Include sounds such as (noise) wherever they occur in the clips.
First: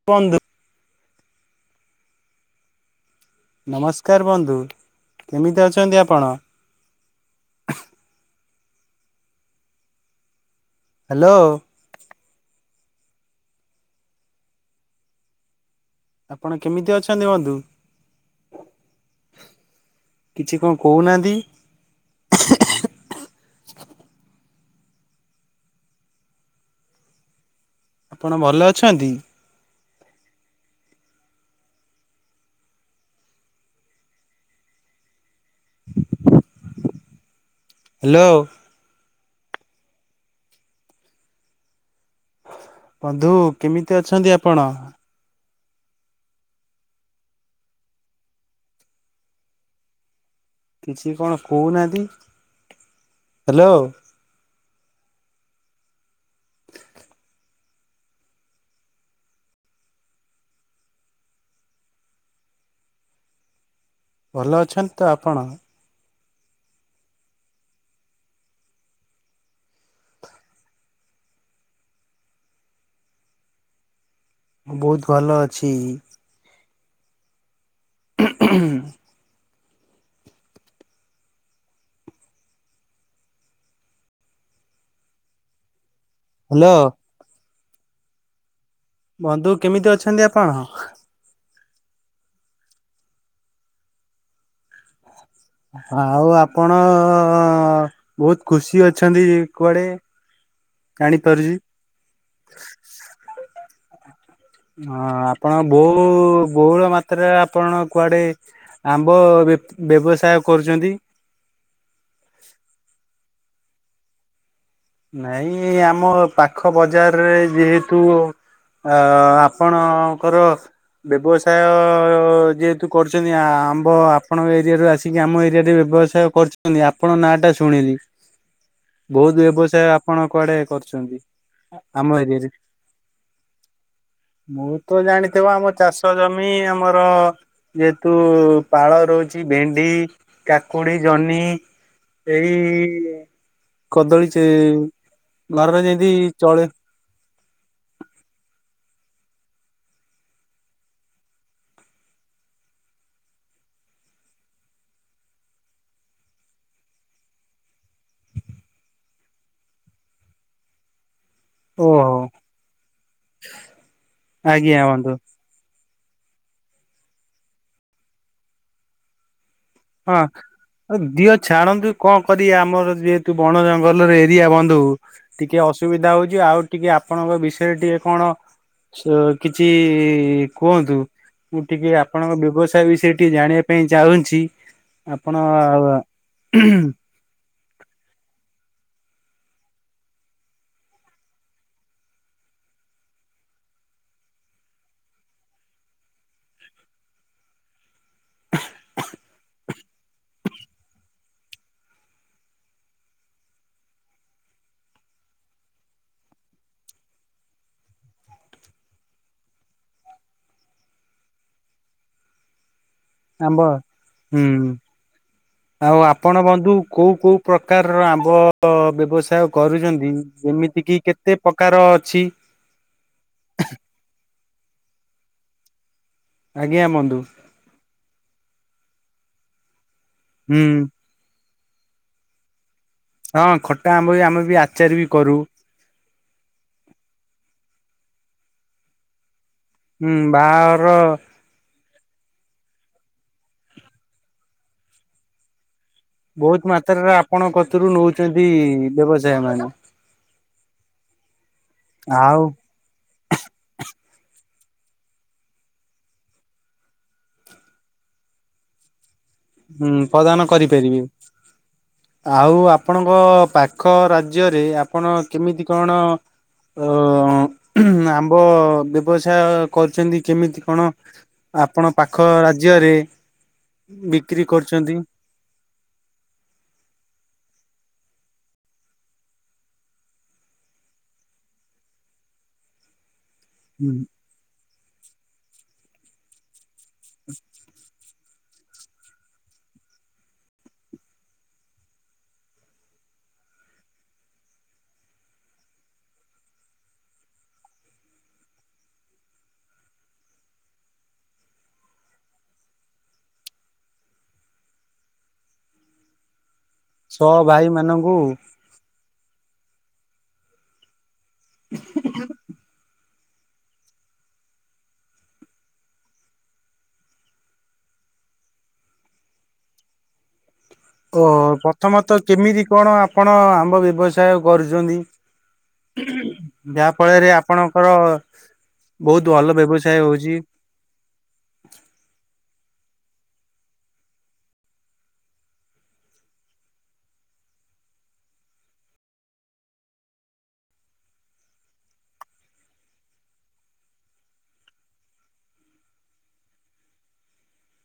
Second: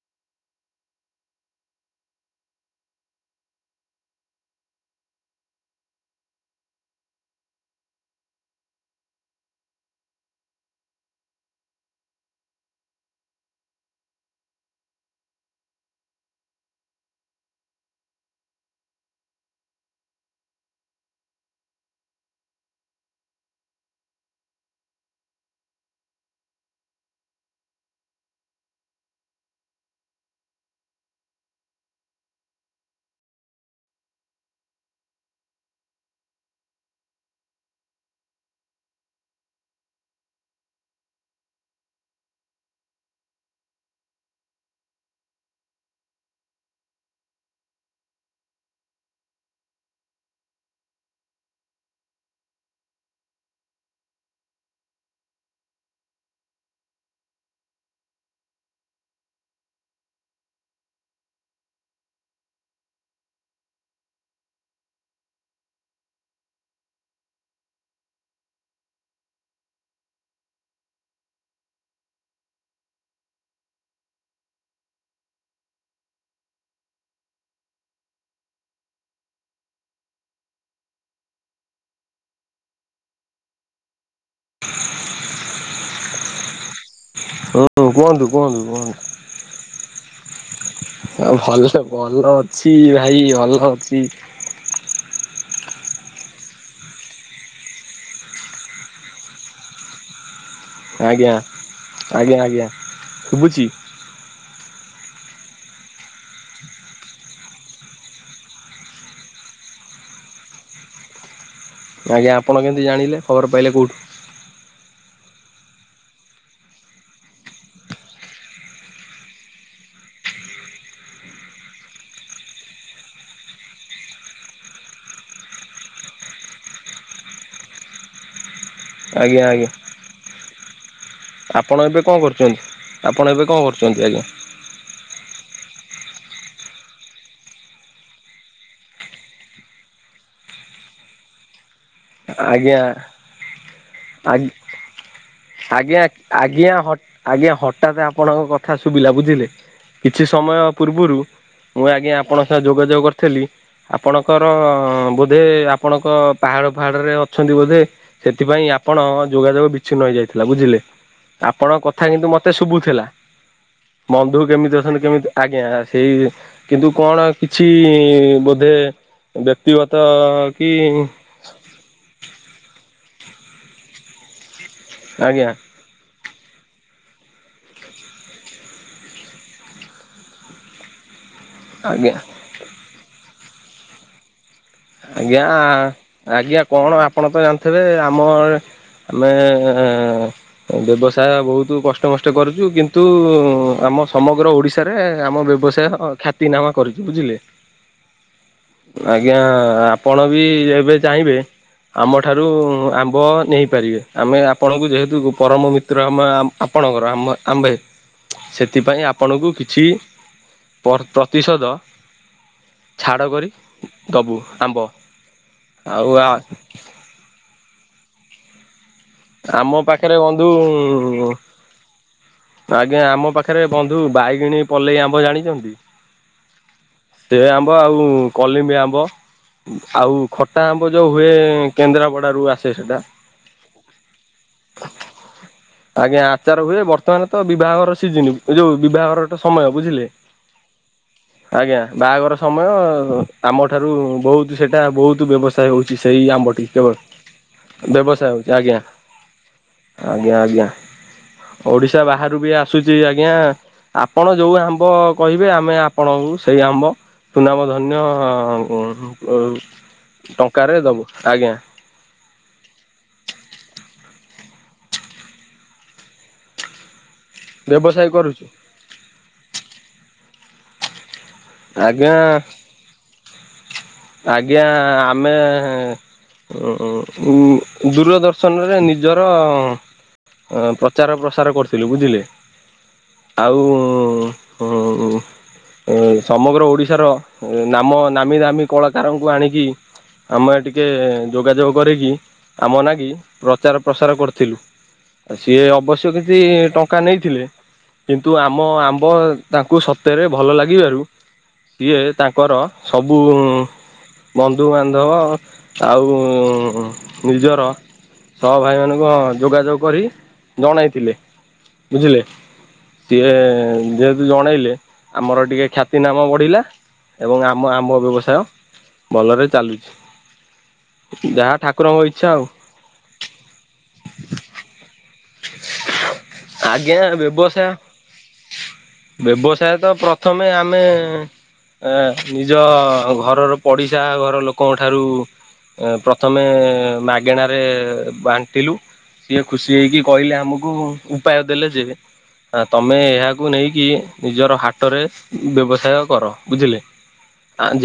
(unintelligible) ନମସ୍କାର ବନ୍ଧୁ। କେମିତି ଅଛନ୍ତି ଆପଣ? ହ୍ୟାଲୋ। ଆପଣ କେମିତି ଅଛନ୍ତି ବନ୍ଧୁ? କିଛି କଁ କୋଉ ନାହାନ୍ତି? ଆପଣ ଭଲ ଅଛନ୍ତି? ହ୍ୟାଲୋ। ବନ୍ଧୁ କେମିତି ଅଛନ୍ତି ଆପଣ? କିଛି କଣ କହୁନାହାନ୍ତି। ହ୍ୟାଲୋ। (inaudible) ଭଲ ଅଛନ୍ତି ତ ଆପଣ? ମୁଁ ବହୁତ୍ ଭଲ ଅଛି। ହୁଁ (inaudible) ହାଲୋ। କୁହନ୍ତୁ କୁହନ୍ତୁ କୁହନ୍ତୁ। ବନ୍ଧୁ କେମିତି ଅଛନ୍ତି ଆପଣ? ଆଉ ଭଲ ଭଲ ଅଛି ଭାଇ ଭଲ ଅଛି। ଆଉ ଆପଣ ବହୁତ୍ ଖୁସି ଅଛନ୍ତି କୁଆଡେ। ଆଜ୍ଞା ଜାଣିପାରୁଛି। ଆଜ୍ଞା ଆଜ୍ଞା ଶୁବୁଚି। ହଁ ଆପଣଙ୍କ ବୋଉ ବହୁଳ ମାତ୍ରାରେ ଆପଣ କୁଆଡେ ଆମ୍ବ ବ୍ୟ ବ୍ୟବସାୟ କରୁଚନ୍ତି? ଆଜ୍ଞା ଆପଣ କେମିତି ଜାଣିଲ ଖବର ପାଇଲେ କୋଉଠୁ? ନାଇଁ ଆମ ପାଖ ବଜାରରେ ଯେହେତୁ ଆ ଆପଣଙ୍କର ବ୍ୟବସାୟ ଯେହେତୁ କରୁଚନ୍ତି ଆମ୍ବ। ଆପଣଙ୍କ ଏରିଆରୁ ଆସିକି ଆମ ଏରିଆରେ ବ୍ୟବ ସାୟ କରୁଚନ୍ତି ଆପଣଙ୍କ ନାଁ ଟା ଶୁଣିଲି। ଆଜ୍ଞା ବହୁତ୍ ଆଜ୍ଞା ବ୍ୟବସାୟ ଆପଣ କୁଆଡେ କରୁଚନ୍ତି। ଆପଣ ଏବେ କଣ କରୁଚନ୍ତି? ଆପଣ ଏବେ କଣ କରୁଚନ୍ତି ଆଜ୍ଞା? ମୁଁ ତ ଜାଣିଥିବ ଆମ ଚାଷ ଜମି ଆମର ଯେହେତୁ ପାଳ ରହୁଚି ଭେଣ୍ଡି, କାକୁଡି, ଜହ୍ନି ଆଜ୍ଞା ଏଇ କଦଳୀ ଚେ ଘରରେ ଆଜ୍ଞା ଯେମିତି ଆଜ୍ଞା ଚଳେ ହ ଆଜ୍ଞା ହଠାତ୍ ଆପଣଙ୍କ କଥା ଶୁଭିଲା ବୁଝିଲେ। କିଛି ସମୟ ପୂର୍ବରୁ ମୁଁ ଆଜ୍ଞା ଆପଣଙ୍କ ସହ ଯୋଗାଯୋଗ କରିଥିଲି ଆପଣଙ୍କର ବୋଧେ ଆପଣଙ୍କ ପାହାଡ ଫାହାଡ ରେ ଅଛନ୍ତି ବୋଧେ। ସେଥିପାଇଁ ଆପଣ ଯୋଗାଯୋଗ ବିଚ୍ଛିନ୍ନ ହେଇ ଯାଇଥିଲା ବୁଝିଲେ। ଆପଣଙ୍କ କଥା ଓହୋ କିନ୍ତୁ ମତେ ଶୁବୁଥିଲା। ବନ୍ଧୁ କେମିତି ଆଜ୍ଞା ଅଛନ୍ତି ବନ୍ଧୁ କେମିତି ଆଜ୍ଞା। ସେଇ କିନ୍ତୁ କଣ କିଛି ବୋଧେ ବ୍ୟକ୍ତିଗତ ହଁ କି ଆଉ ଦିଅ ଛାଣନ୍ତୁ, କଣ କରିଆ ଆମର ଯେହେତୁ ବଣ ଜଙ୍ଗଲରେ ଏରିଆ ବନ୍ଧୁ, ଆଜ୍ଞା ଟିକେ ଅସୁ ସୁବିଧା ହଉଛି, ଆଉ ଟିକେ ଆପଣଙ୍କ ବିଷୟରେ ଟିକେ କଣ ସୋ କିଛି କୁହନ୍ତୁ? ମୁଁ ଟିକେ ଆଜ୍ଞା ଆପଣଙ୍କ ବ୍ୟବସାୟ ବିଷୟରେ ଟିକେ ଜାଣିବା ପାଇଁ ଚାହୁଁଛି ଆପଣ ଆଜ୍ଞା, ଆଜ୍ଞା, କଣ ଆପଣ ତ ଜାଣିଥିବେ ଆମ ଆମେ ବ୍ୟବସାୟ ବହୁତୁ କଷ୍ଟମଷ୍ଟେ କରୁଛୁ କିନ୍ତୁ ଆମ ସମଗ୍ର ଓଡିଶା ଶାରେ ଆମ ବ୍ୟବସାୟ ଖ୍ୟାତିନାମା କରିଛି। ବୁଝିଲେ? ହ ଆଜ୍ଞା, ଆପଣ ବି ଏବେ ଚାହିଁବେ ଆମଠାରୁ ଉମ୍ ଆମ୍ବ ନେଇପାରିବେ, ଆମେ ଆପଣଙ୍କୁ ଯେହେତୁ ପରମ ମିତ୍ର ଆମେ ଆମ ଆପଣଙ୍କର ଆମ ଆମ୍ଭେ, ସେଥିପାଇଁ ଆପଣଙ୍କୁ କିଛି ପର-ପ୍ରତିଶୋଧ, ଛାଡ଼ କରି ଆମ୍ବ ଦବୁ। ହୁଁ। ଆମ୍ବ ଆଉ ଆପଣ ବନ୍ଧୁ, କୋଉ କୋଉ ପ୍ରକାରର ଆମ୍ବ ବ୍ୟବସା ସାୟ ଆମ କରୁଛନ୍ତି, ପାଖରେ ବନ୍ଧୁ ଯେମିତିକିି କେତେ ପକାର ଅଛି? ଆଜ୍ଞା, ଆମ ପାଖେରେ ବନ୍ଧୁ ବାଇଗିଣୀ ପଲେଇ ଆମ୍ବ ଜାଣିଛନ୍ତି? ଆଜ୍ଞା, ବନ୍ଧୁ। ସେ ଆମ୍ୱ ଆଉ କଲିମ୍ବି ଆମ୍ୱ, ଆଉ ହୁଁ ଖଟା ଆମ୍ୱ ଯୋଉ ହୁଏ, ଏଁ କେନ୍ଦ୍ରାପଡାରୁୁ ଆସେ ସେଟା। ହଁ, ଖଟା ଆମ୍ବ ବି ଆମେ ବି ଆଚାର ବି କରୁ ଆଜ୍ଞା ଆଚାର ହୁଏ, ବର୍ତ୍ତମାନ ତ ବିଭାଘର ସିଜିନି, ଏ ଯୋଉ ବିଭାଘର ଗୋଟେ ସମୟ ବୁଝିଲେ। ହୁଁ, ବାହାଘର ଆଜ୍ଞା। ବାହାଘର ସମୟ, ଆମଠାରୁ ବହୁତ ସେଟା ବହୁତ ବ୍ୟବସ୍ ବ୍ୟବସାୟ ହଉଛି ସେଇ ବହୁତ ଆମ୍ବଟି କେବଳ, ମାତ୍ରାରେ ଆପଣଙ୍କ କତୁରୁ ବ୍ୟବସାୟ ନଉଛନ୍ତି ହଉଛି। ଆଜ୍ଞା, ବ୍ୟବସାୟ ମାନେ। ଆଜ୍ଞା, ଆଜ୍ଞା। ଓଡିଶା ବାହାରୁ ଆଉ ବି ଆ ଆସୁଛି ଆଜ୍ଞା, ଆପଣ ଯୋଉ ଆମ୍ବ କହିବେ, ଆମେ ଆପଣଙ୍କୁ ସେଇ ଆମ୍ବ ସୁନାମ ଧନ୍ୟ ଅ ଅଉ ହୁଁ ପ୍ରଦାନ ଟଙ୍କାରେ କରିପାରିବେ। ଦବୁ, ଆଜ୍ଞା। ଆଉ ଆପଣଙ୍କ ପାଖ ରାଜ୍ୟରେ, ଆପଣ କେମିତି କଣ ଅ ବ୍ୟବସାୟ ଆମ୍ବ କରୁଛୁ ବ୍ୟବସାୟ କରୁଛନ୍ତି, କେମିତି କଣ? ଆପଣ ଆଜ୍ଞା ପାଖ ରାଜ୍ୟରେ, ବି ଆଜ୍ଞା, ଆପ ଆମେ ଉମ୍ ଦୂରଦର୍ଶନରେ ନିଜର ଅ ପ୍ରଚାର ପ୍ରସାର କରିଥିଲୁ, ବୁଝିଲେ? ଆଉ ଉଁ ଉମ୍ ସମଗ୍ର ଓଡ଼ିଶ ଶାର, ନାମ ନାମି ଦାମୀ କଳାକାରଙ୍କୁ ଆଣିକି ଆମେ ଟିକେ ଯୋଗାଯୋଗ କରିକି, ଆମ ନାଗି ପ୍ରଚାର ପ୍ରସାର କରିଥିଲୁ। ଆ ସିଏ ଅବଶ୍ୟ କିଛି ଟଙ୍କା ନେଇଥିଲେ କିନ୍ତୁ ଆମ ଆମ୍ବ ତାଙ୍କୁ ସତେରେ ଭଲ ଲାଗିବାରୁ ସିଏ ତାଙ୍କର ସବୁ ଉମ୍ ବନ୍ଧୁବାନ୍ଧବ ଆଉ ଉମ୍ ସହ ନିଜର ଭାଇ ମାନଙ୍କୁ ସହ ଭାଇମାନଙ୍କ ଯୋଗାଯୋଗ କରିକି, ଜଣାଇଥିଲେ। ବୁଝିଲେ? ଟିକେ ଯେହେତୁ ଜଣେଇଲେ, ଆମର ଟିକେ ଖ୍ୟାତି ତିନାମା ବଢ଼ିଲା ଏବଂ ଆମ ଆମ୍ବ ବ୍ୟବସାୟ ଭଲରେ ଚାଲୁଛି। ଓହୋ, ଯାହା ଠାକୁରଙ୍କ ପ୍ରଥମତଃ ଇଚ୍ଛା ଆଉ। କେମିତି କଣ ଆପଣ ଆମ୍ବ ବ୍ୟବସାୟ କରୁଛନ୍ତି? ଆଜ୍ଞା ଯାହାଫଳରେ ବ୍ୟବସାୟ ଆପଣଙ୍କର ବହୁତ୍ ଭଲ ତ ବ୍ୟବସାୟ ହୋଉଚି। ପ୍ରଥମେ ଆମେ ଏଁ ନିଜ ଘରର ପଡିଶା ଘର ଲୋକଙ୍କ ଠାରୁ ପ୍ରଥମେ ମାଗେଣାରେ ବାଣ୍ଟିଲୁ। ସିଏ ଖୁସି ହେଇକି କହିଲେ ଆମକୁ ଉପାୟ ଦେଲେ ଯେ ହ ତମେ ଏହାକୁ ନେଇକି ନିଜର ହାଟରେ ବ୍ୟବସାୟ କର ବୁଝିଲେ।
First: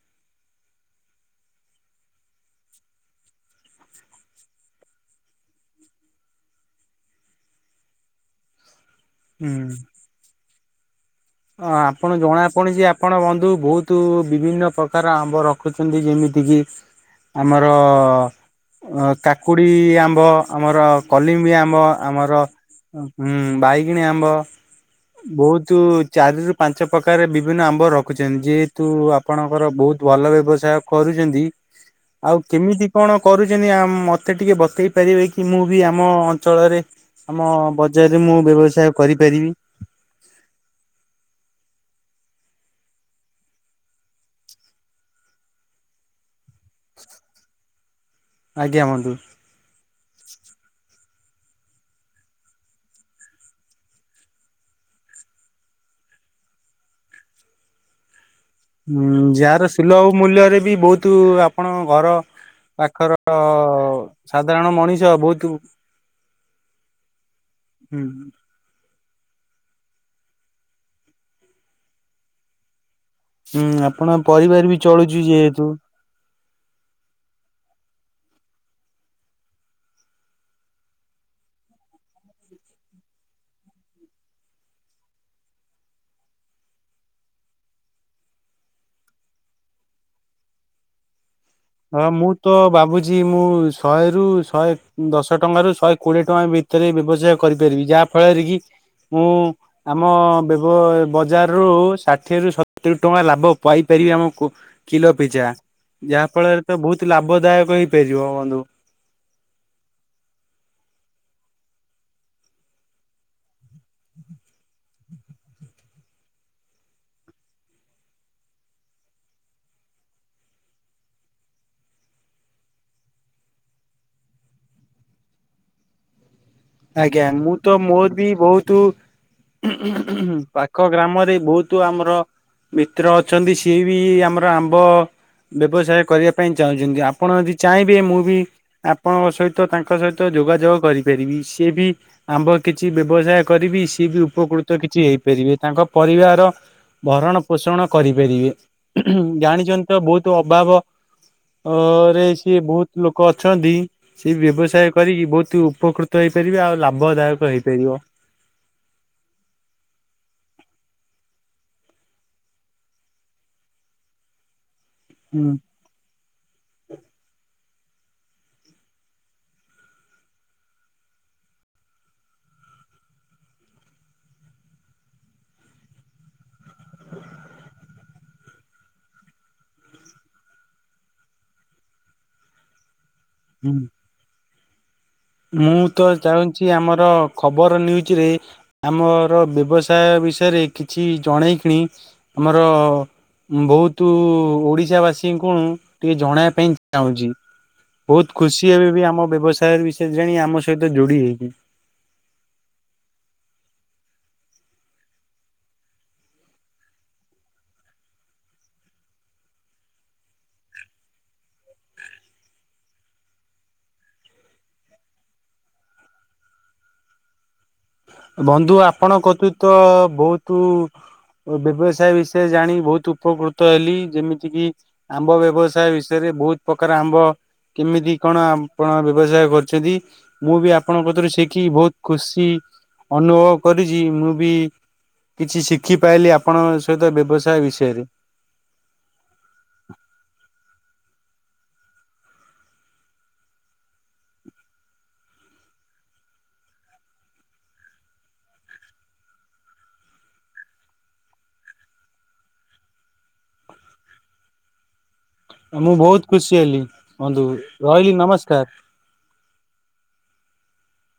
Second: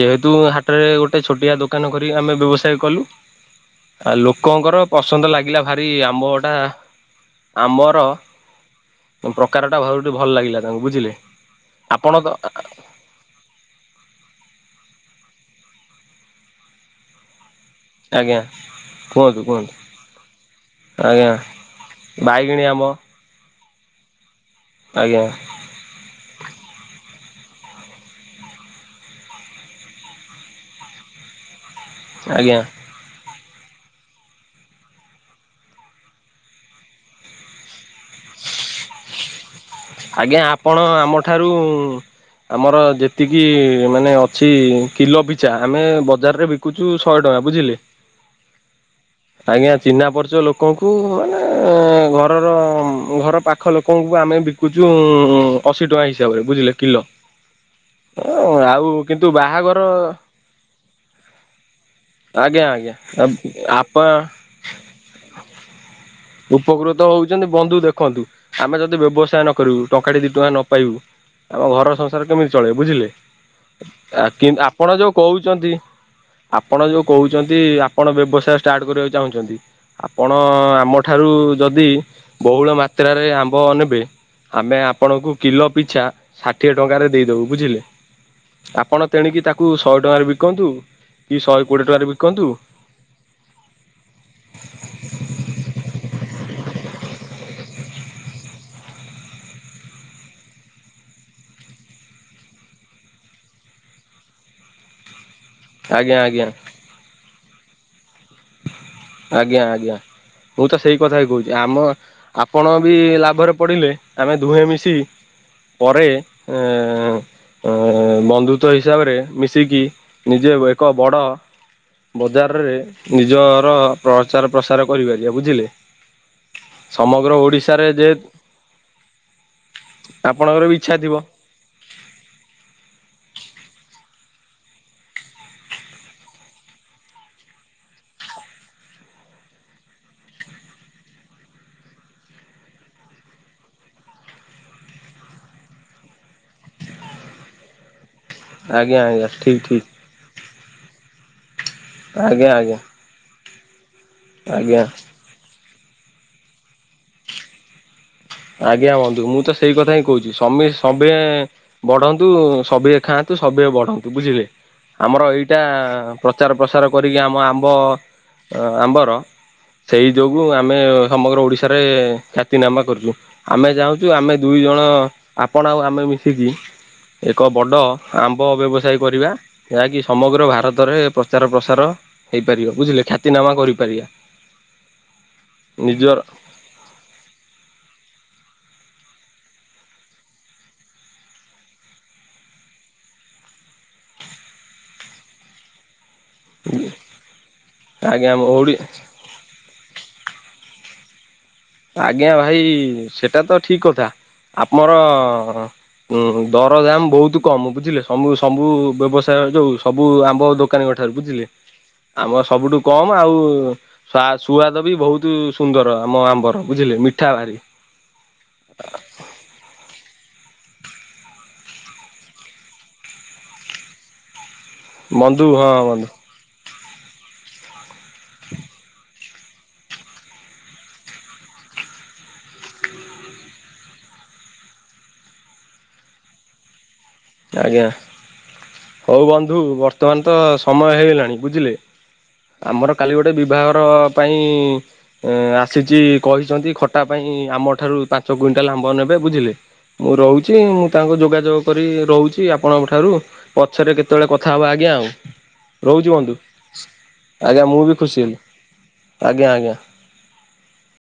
ଯେହେତୁ ହାଟରେ ଗୋଟେ ଛୋଟିଆ ଦୋକାନ କରି ଆମେ ବ୍ୟବସାୟ କଲୁ। ଆ ଲୋକଙ୍କର ପସନ୍ଦ ଲାଗିଲା ଭାରି ଆମ୍ବଟା। ଆମର ପ୍ରକାର ଟା ଭାବ ଟିକେ ଭଲ୍ ଲାଗିଲା ତାଙ୍କୁ ବୁଝିଲେ। ଅ ଆପଣ ଜଣା କୌଣସି ଆପଣ ବନ୍ଧୁ ବୋହୁତୁ ବିଭିନ୍ନ ପ୍ରକାର ଆମ୍ବ ରଖୁଚନ୍ତି ଯେମିତି କିି ଆମର ଆଜ୍ଞା କୁହନ୍ତୁ କାକୁଡ଼ି କୁହନ୍ତୁ ଆମ୍ବ ଆମର, ଆଜ୍ଞା କଲିମ୍ବି ଆମ୍ବ, ଆମର ବାଇଗିଣୀ ଆମ୍ବ ହୁଁ ବାଇଗିଣ ଆମ୍ବ ଆଜ୍ଞା ବୋହୁତୁ ଚାରି ରୁ ପାଞ୍ଚ ପ୍ରକାର ବିଭିନ୍ନ ଆମ୍ବ ରଖୁଚନ୍ତି ଯେହେତୁ ଆପଣଙ୍କର ବହୁତ ଭଲ ବ୍ୟବସାୟ। କରୁଚନ୍ତି ଆଉ ଆଜ୍ଞା କେମିତି କଣ କରୁଚନ୍ତି ଆ ମତେ ଟିକେ ବତେଇ ପାରିବେ କି ମୁଁ ବି ଆମ ଅଞ୍ଚଳରେ ଆମ ବଜାରରେ ମୁଁ ବ୍ୟବସାୟ କରିପାରିବି। ଆଜ୍ଞା ଆପଣ ଆମ ଠାରୁ ଆମର ଯେତିକି ମାନେ ଅଛି କିଲୋ ପିଛା ଆମେ ବଜାରରେ ବି କୁଚୁ ଶହେ ଟଙ୍କା ବୁଝିଲେ। ହଁନ୍ତୁ ଆଜ୍ଞା ଚିହ୍ନା ପରିଚ ଲୋକଙ୍କୁ ମାନେ ଘରର ଘର ପାଖ ଲୋକଙ୍କୁ ଆମେ ବି କୁଚୁଁ ଅଶୀ ଟଙ୍କା ହିସାବରେ ବୁଝିଲେ କିଲ। ହୁଁ ଯାହାର ବାହାଘର ସୁଲଭ ମୂଲ୍ୟରେ ବି ବୋହୁତୁ ଆପଣ ଘର ଆଜ୍ଞା ଆଜ୍ଞା ପାଖର ଆପଣ ସାଧାରଣ ମଣିଷ ଭୋଉତୁ ଉପକୃତ ହୋଉଛନ୍ତି ବନ୍ଧୁ ଦେଖନ୍ତୁ। ଆମେ ଯଦି ବ୍ୟବସାୟ ନ କରିବୁ ଟଙ୍କାଟିେ ଦି ଟଙ୍କା ନ ପାଇବୁ ଆମ ଘର ସଂସାର କେମିତି ଚଳେଇବୁ ବୁଝିଲେ। ଆପଣ କି ପରିବାର ବି ଆପଣ ଯୋଉ ଚଳୁଛି ଯେହେତୁ କୋହୁଚନ୍ତି। ଆପଣ ଯୋଉ କୋହୁଛନ୍ତି ଆପଣ ବ୍ୟବସାୟ ଷ୍ଟାର୍ଟ୍ କରିବାକୁ ଚାହୁଁଚନ୍ତି ଆପଣ ଆମ ଠାରୁ ଯଦି ବୋହୁଳ ମାତ୍ରାରେ ଆମ୍ବ ନେବେ। ଆମେ ଆପଣଙ୍କୁ କିଲ ପିଛା ଷାଠିଏ ଟଙ୍କାରେ ଦେଇଦୋବୁ ବୁଝିଲେ। ଆପଣ ତେଣିକି ତାକୁ ଶହେ ଟଙ୍କାରେ ବିକନ୍ତୁ କି ଶହେ କୋଡ଼ିଏ ହଁ ଟଙ୍କାରେ ମୁଁ ବିକନ୍ତୁ ତ ଭାବୁ ଜି ମୁଁ ଶହେରୁ ଶହେ ଦଶ ଟଙ୍କାରୁ ଶହେ କୋଡ଼ିଏ ଟଙ୍କା ଭିତରେ ବ୍ୟବସାୟ କରିପାରିବି ଯାହା ଫଳରେ କି ମୁଁ ଆମ ବ୍ୟବ ବଜାରରୁୁ ଷାଠିଏ ରୁ ସତୁରି ଟଙ୍କା ଲାଭ ପାଇପାରିବି ଆମ କୁ କିଲୋ ପିଜ୍ଜା। ଆଜ୍ଞା ଆଜ୍ଞା। ତ ବୋହୁତ୍ ଲାଭଦାୟକ ହେଇପାରିବ ବନ୍ଧୁ। ଆଜ୍ଞା ଆଜ୍ଞା ମୁଁ ତ ସେଇ କଥା ହିଁ କୋହୁଚି ଆମ ଆପଣ ବି ଲାଭରେ ପଡ଼ିଲେ ଆମେ ଦୁହେଁ ମିଶି ପରେ ଏଁ ଅଁ ବନ୍ଧୁତ୍ୱ ହିସାବରେ ମିଶିକି ନିଜେ ଏକ ବଡ଼ ବଜାରରେ ନିଜର ପ୍ରଚାର ପ୍ରସାର କରିପାରିବା ବୁଝିଲେ। ଆଜ୍ଞା ସମଗ୍ର ମୁଁ ତ ଓଡିଶାରେ ଯେ ମୋର ବି ବୋହୁତୁ, ଆପଣଙ୍କର ବି ପାଖ ଇଚ୍ଛା ଥିବ ଗ୍ରାମରେ ବହୁ ତୁ ଆମର ମିତ୍ର ଅଛନ୍ତି ସିଏ ବି ଆମର ଆମ୍ବ ବ୍ୟବସାୟ କରିବା ପାଇଁ ଚାହୁଁଛନ୍ତି ଆପଣ ଯଦି ଚାହିଁବେ ମୁଁ ବି ଆପଣଙ୍କ ସହିତ ତାଙ୍କ ସହିତ ଯୋଗାଯୋଗ କରିପାରିବି ସିଏ ବି ଆମ୍ଭ କିଛି ବ୍ୟବସାୟ କରିବି ସିଏ ବି ଉପକୃତ କିଛି ହେଇପାରିବେ ତାଙ୍କ ପରିବାର ଭରଣ ପୋଷଣ ଆଜ୍ଞା କରିପାରିବେ ଆଜ୍ଞା ଠିକ ଠିକ। ଜାଣିଛନ୍ତି ତ ବହୁତ ଅଭାବ। ଅ ରେ ଆଜ୍ଞା ସିଏ ଆଜ୍ଞା ବହୁତ ଲୋକ ଅଛନ୍ତି ସିଏ ଆଜ୍ଞା ବ୍ୟବସାୟ କରିକି ବହୁତ ଉପକୃତ ହେଇପାରିବେ ଆଉ ଲାଭଦାୟକ ହେଇପାରିବ। ଆଜ୍ଞା ବନ୍ଧୁ ମୁଁ ତ ସେଇ କଥା ହିଁ କହୁଛି ସମେ ସଭେ ବଢନ୍ତୁ ସବିଏ ଖାଆନ୍ତୁ ସବିଏ ବଢନ୍ତୁ ବୁଝିଲେ ଆମର ହୁଁ ଏଇଟା ପ୍ରଚାର ପ୍ରସାର କରିକି ଆମ ଆମ୍ବ ଆମ୍ବର ସେଇ ଯୋଗୁଁ ଆମେ ସମଗ୍ର ଓଡ଼ିଶାରେ ଖ୍ୟାତିନାମା କରିଛୁ। ଆମେ ଚାହୁଁଛୁ ଆମେ ଦୁଇ ଜଣ ଆପଣ ଆଉ ଆମେ ମିଶିକି ଏକ ବଡ଼ ଆମ୍ବ ବ୍ୟବସାୟ କରିବା। ଯାହାକି ସମଗ୍ର ଭାରତରେ ପ୍ରଚାର ପ୍ରସାର ହେଇପାରିବ ବୁଝିଲେ ଖା ତି ନାମା ହୁଁ। କରିପାରିବା। ମୁଁ ତ ନିଜର ଚାହୁଁଛି ଆମର ଖବର ନ୍ୟୁଜରେ ଆମର ବ୍ୟବସାୟ ବିଷୟରେ କିଛି ଜଣେଇ କିଣି ଆମର ବହୁତ ଓଡିଶା ବାସୀଙ୍କୁ ଟିକେ ଜଣେଇବା ପାଇଁ ଚାହୁଁଛି ଆଜ୍ଞା ବହୁତ ଓଡି ଖୁସି ଏବେ ବି ଆମ ବ୍ୟବସାୟ ବିଷ ସେ ଜାଣି ଆମ ସହିତ ଯୋଡି ହେଇକି ଆଜ୍ଞା ଭାଇ ସେଟା ତ ଠିକ କଥା ଆମର ହୁଁ ଦର ଦାମ ବହୁତ କମ ବୁଝିଲେ ସବୁ ସବୁ ବ୍ୟବସାୟ ଯୋଉ ସବୁ ଆମ୍ବ ଦୋକ ଦୋକାନୀଙ୍କ ଠାରୁ ବୁଝିଲେ। ଆମ ସବୁଠୁ କମ ଆଉ ସା ସୁଆଦ ବି ବହୁତ ସୁନ୍ଦର ଆମ ଆମ୍ବର। ବୁଝିଲେ ମିଠା ଭାରି। ବନ୍ଧୁ ଆପଣ କତୁ ତ ବହୁତ ବ୍ୟବସାୟ ବିଷୟ ଜାଣି ବହୁତ ଉପକୃତ ହେଲି ଯେମିତି କି ଆମ୍ବ ବନ୍ଧୁ ହଁ ବ୍ୟବସାୟ ବନ୍ଧୁ ବିଷୟରେ ବହୁତ ପ୍ରକାର ଆମ୍ବ କେମିତି କଣ ଆପଣ ବ୍ୟବସାୟ କ ଯଦି ମୁଁ ବି ଆପଣଙ୍କ କତିରୁ ଶିଖି ବହୁତ ଖୁସି। ଅନୁଭବ କରିଛି ମୁଁ ବି କିଛି ଶିଖିପାଇଲି ଆପଣ ସହିତ ବ୍ୟବସାୟ ଆଜ୍ଞା ବିଷୟରେ। ହଉ ବନ୍ଧୁ ବର୍ତ୍ତମାନ ତ ସମୟ ହେଇଗଲାଣି ବୁଝିଲେ। ଆମର କାଲି ଗୋଟେ ବିବାହର ପାଇଁ ଏ ଆସିଛି କହିଛନ୍ତି ଖଟା ପାଇଁ ଆମ ଠାରୁ ପାଞ୍ଚ କୁଇଣ୍ଟାଲ ଆମ୍ବ ନେବେ ବୁଝିଲେ। ମୁଁ ରହୁଛି ମୁଁ ତାଙ୍କୁ ଯୋଗାଯୋଗ କରି ରହୁଛି ଆପଣଙ୍କ ଠାରୁ ପଛରେ କେତେବେଳେ କଥା ହବା ଆଜ୍ଞା ଆଉ। ମୁଁ ବହୁତ ଖୁସି (unintelligible) ହେଲି ବନ୍ଧୁ ଆଜ୍ଞା ମୁଁ ବି ରହିଲି ଖୁସି ନମସ୍କାର। ଆଜ୍ଞା ଆଜ୍ଞା।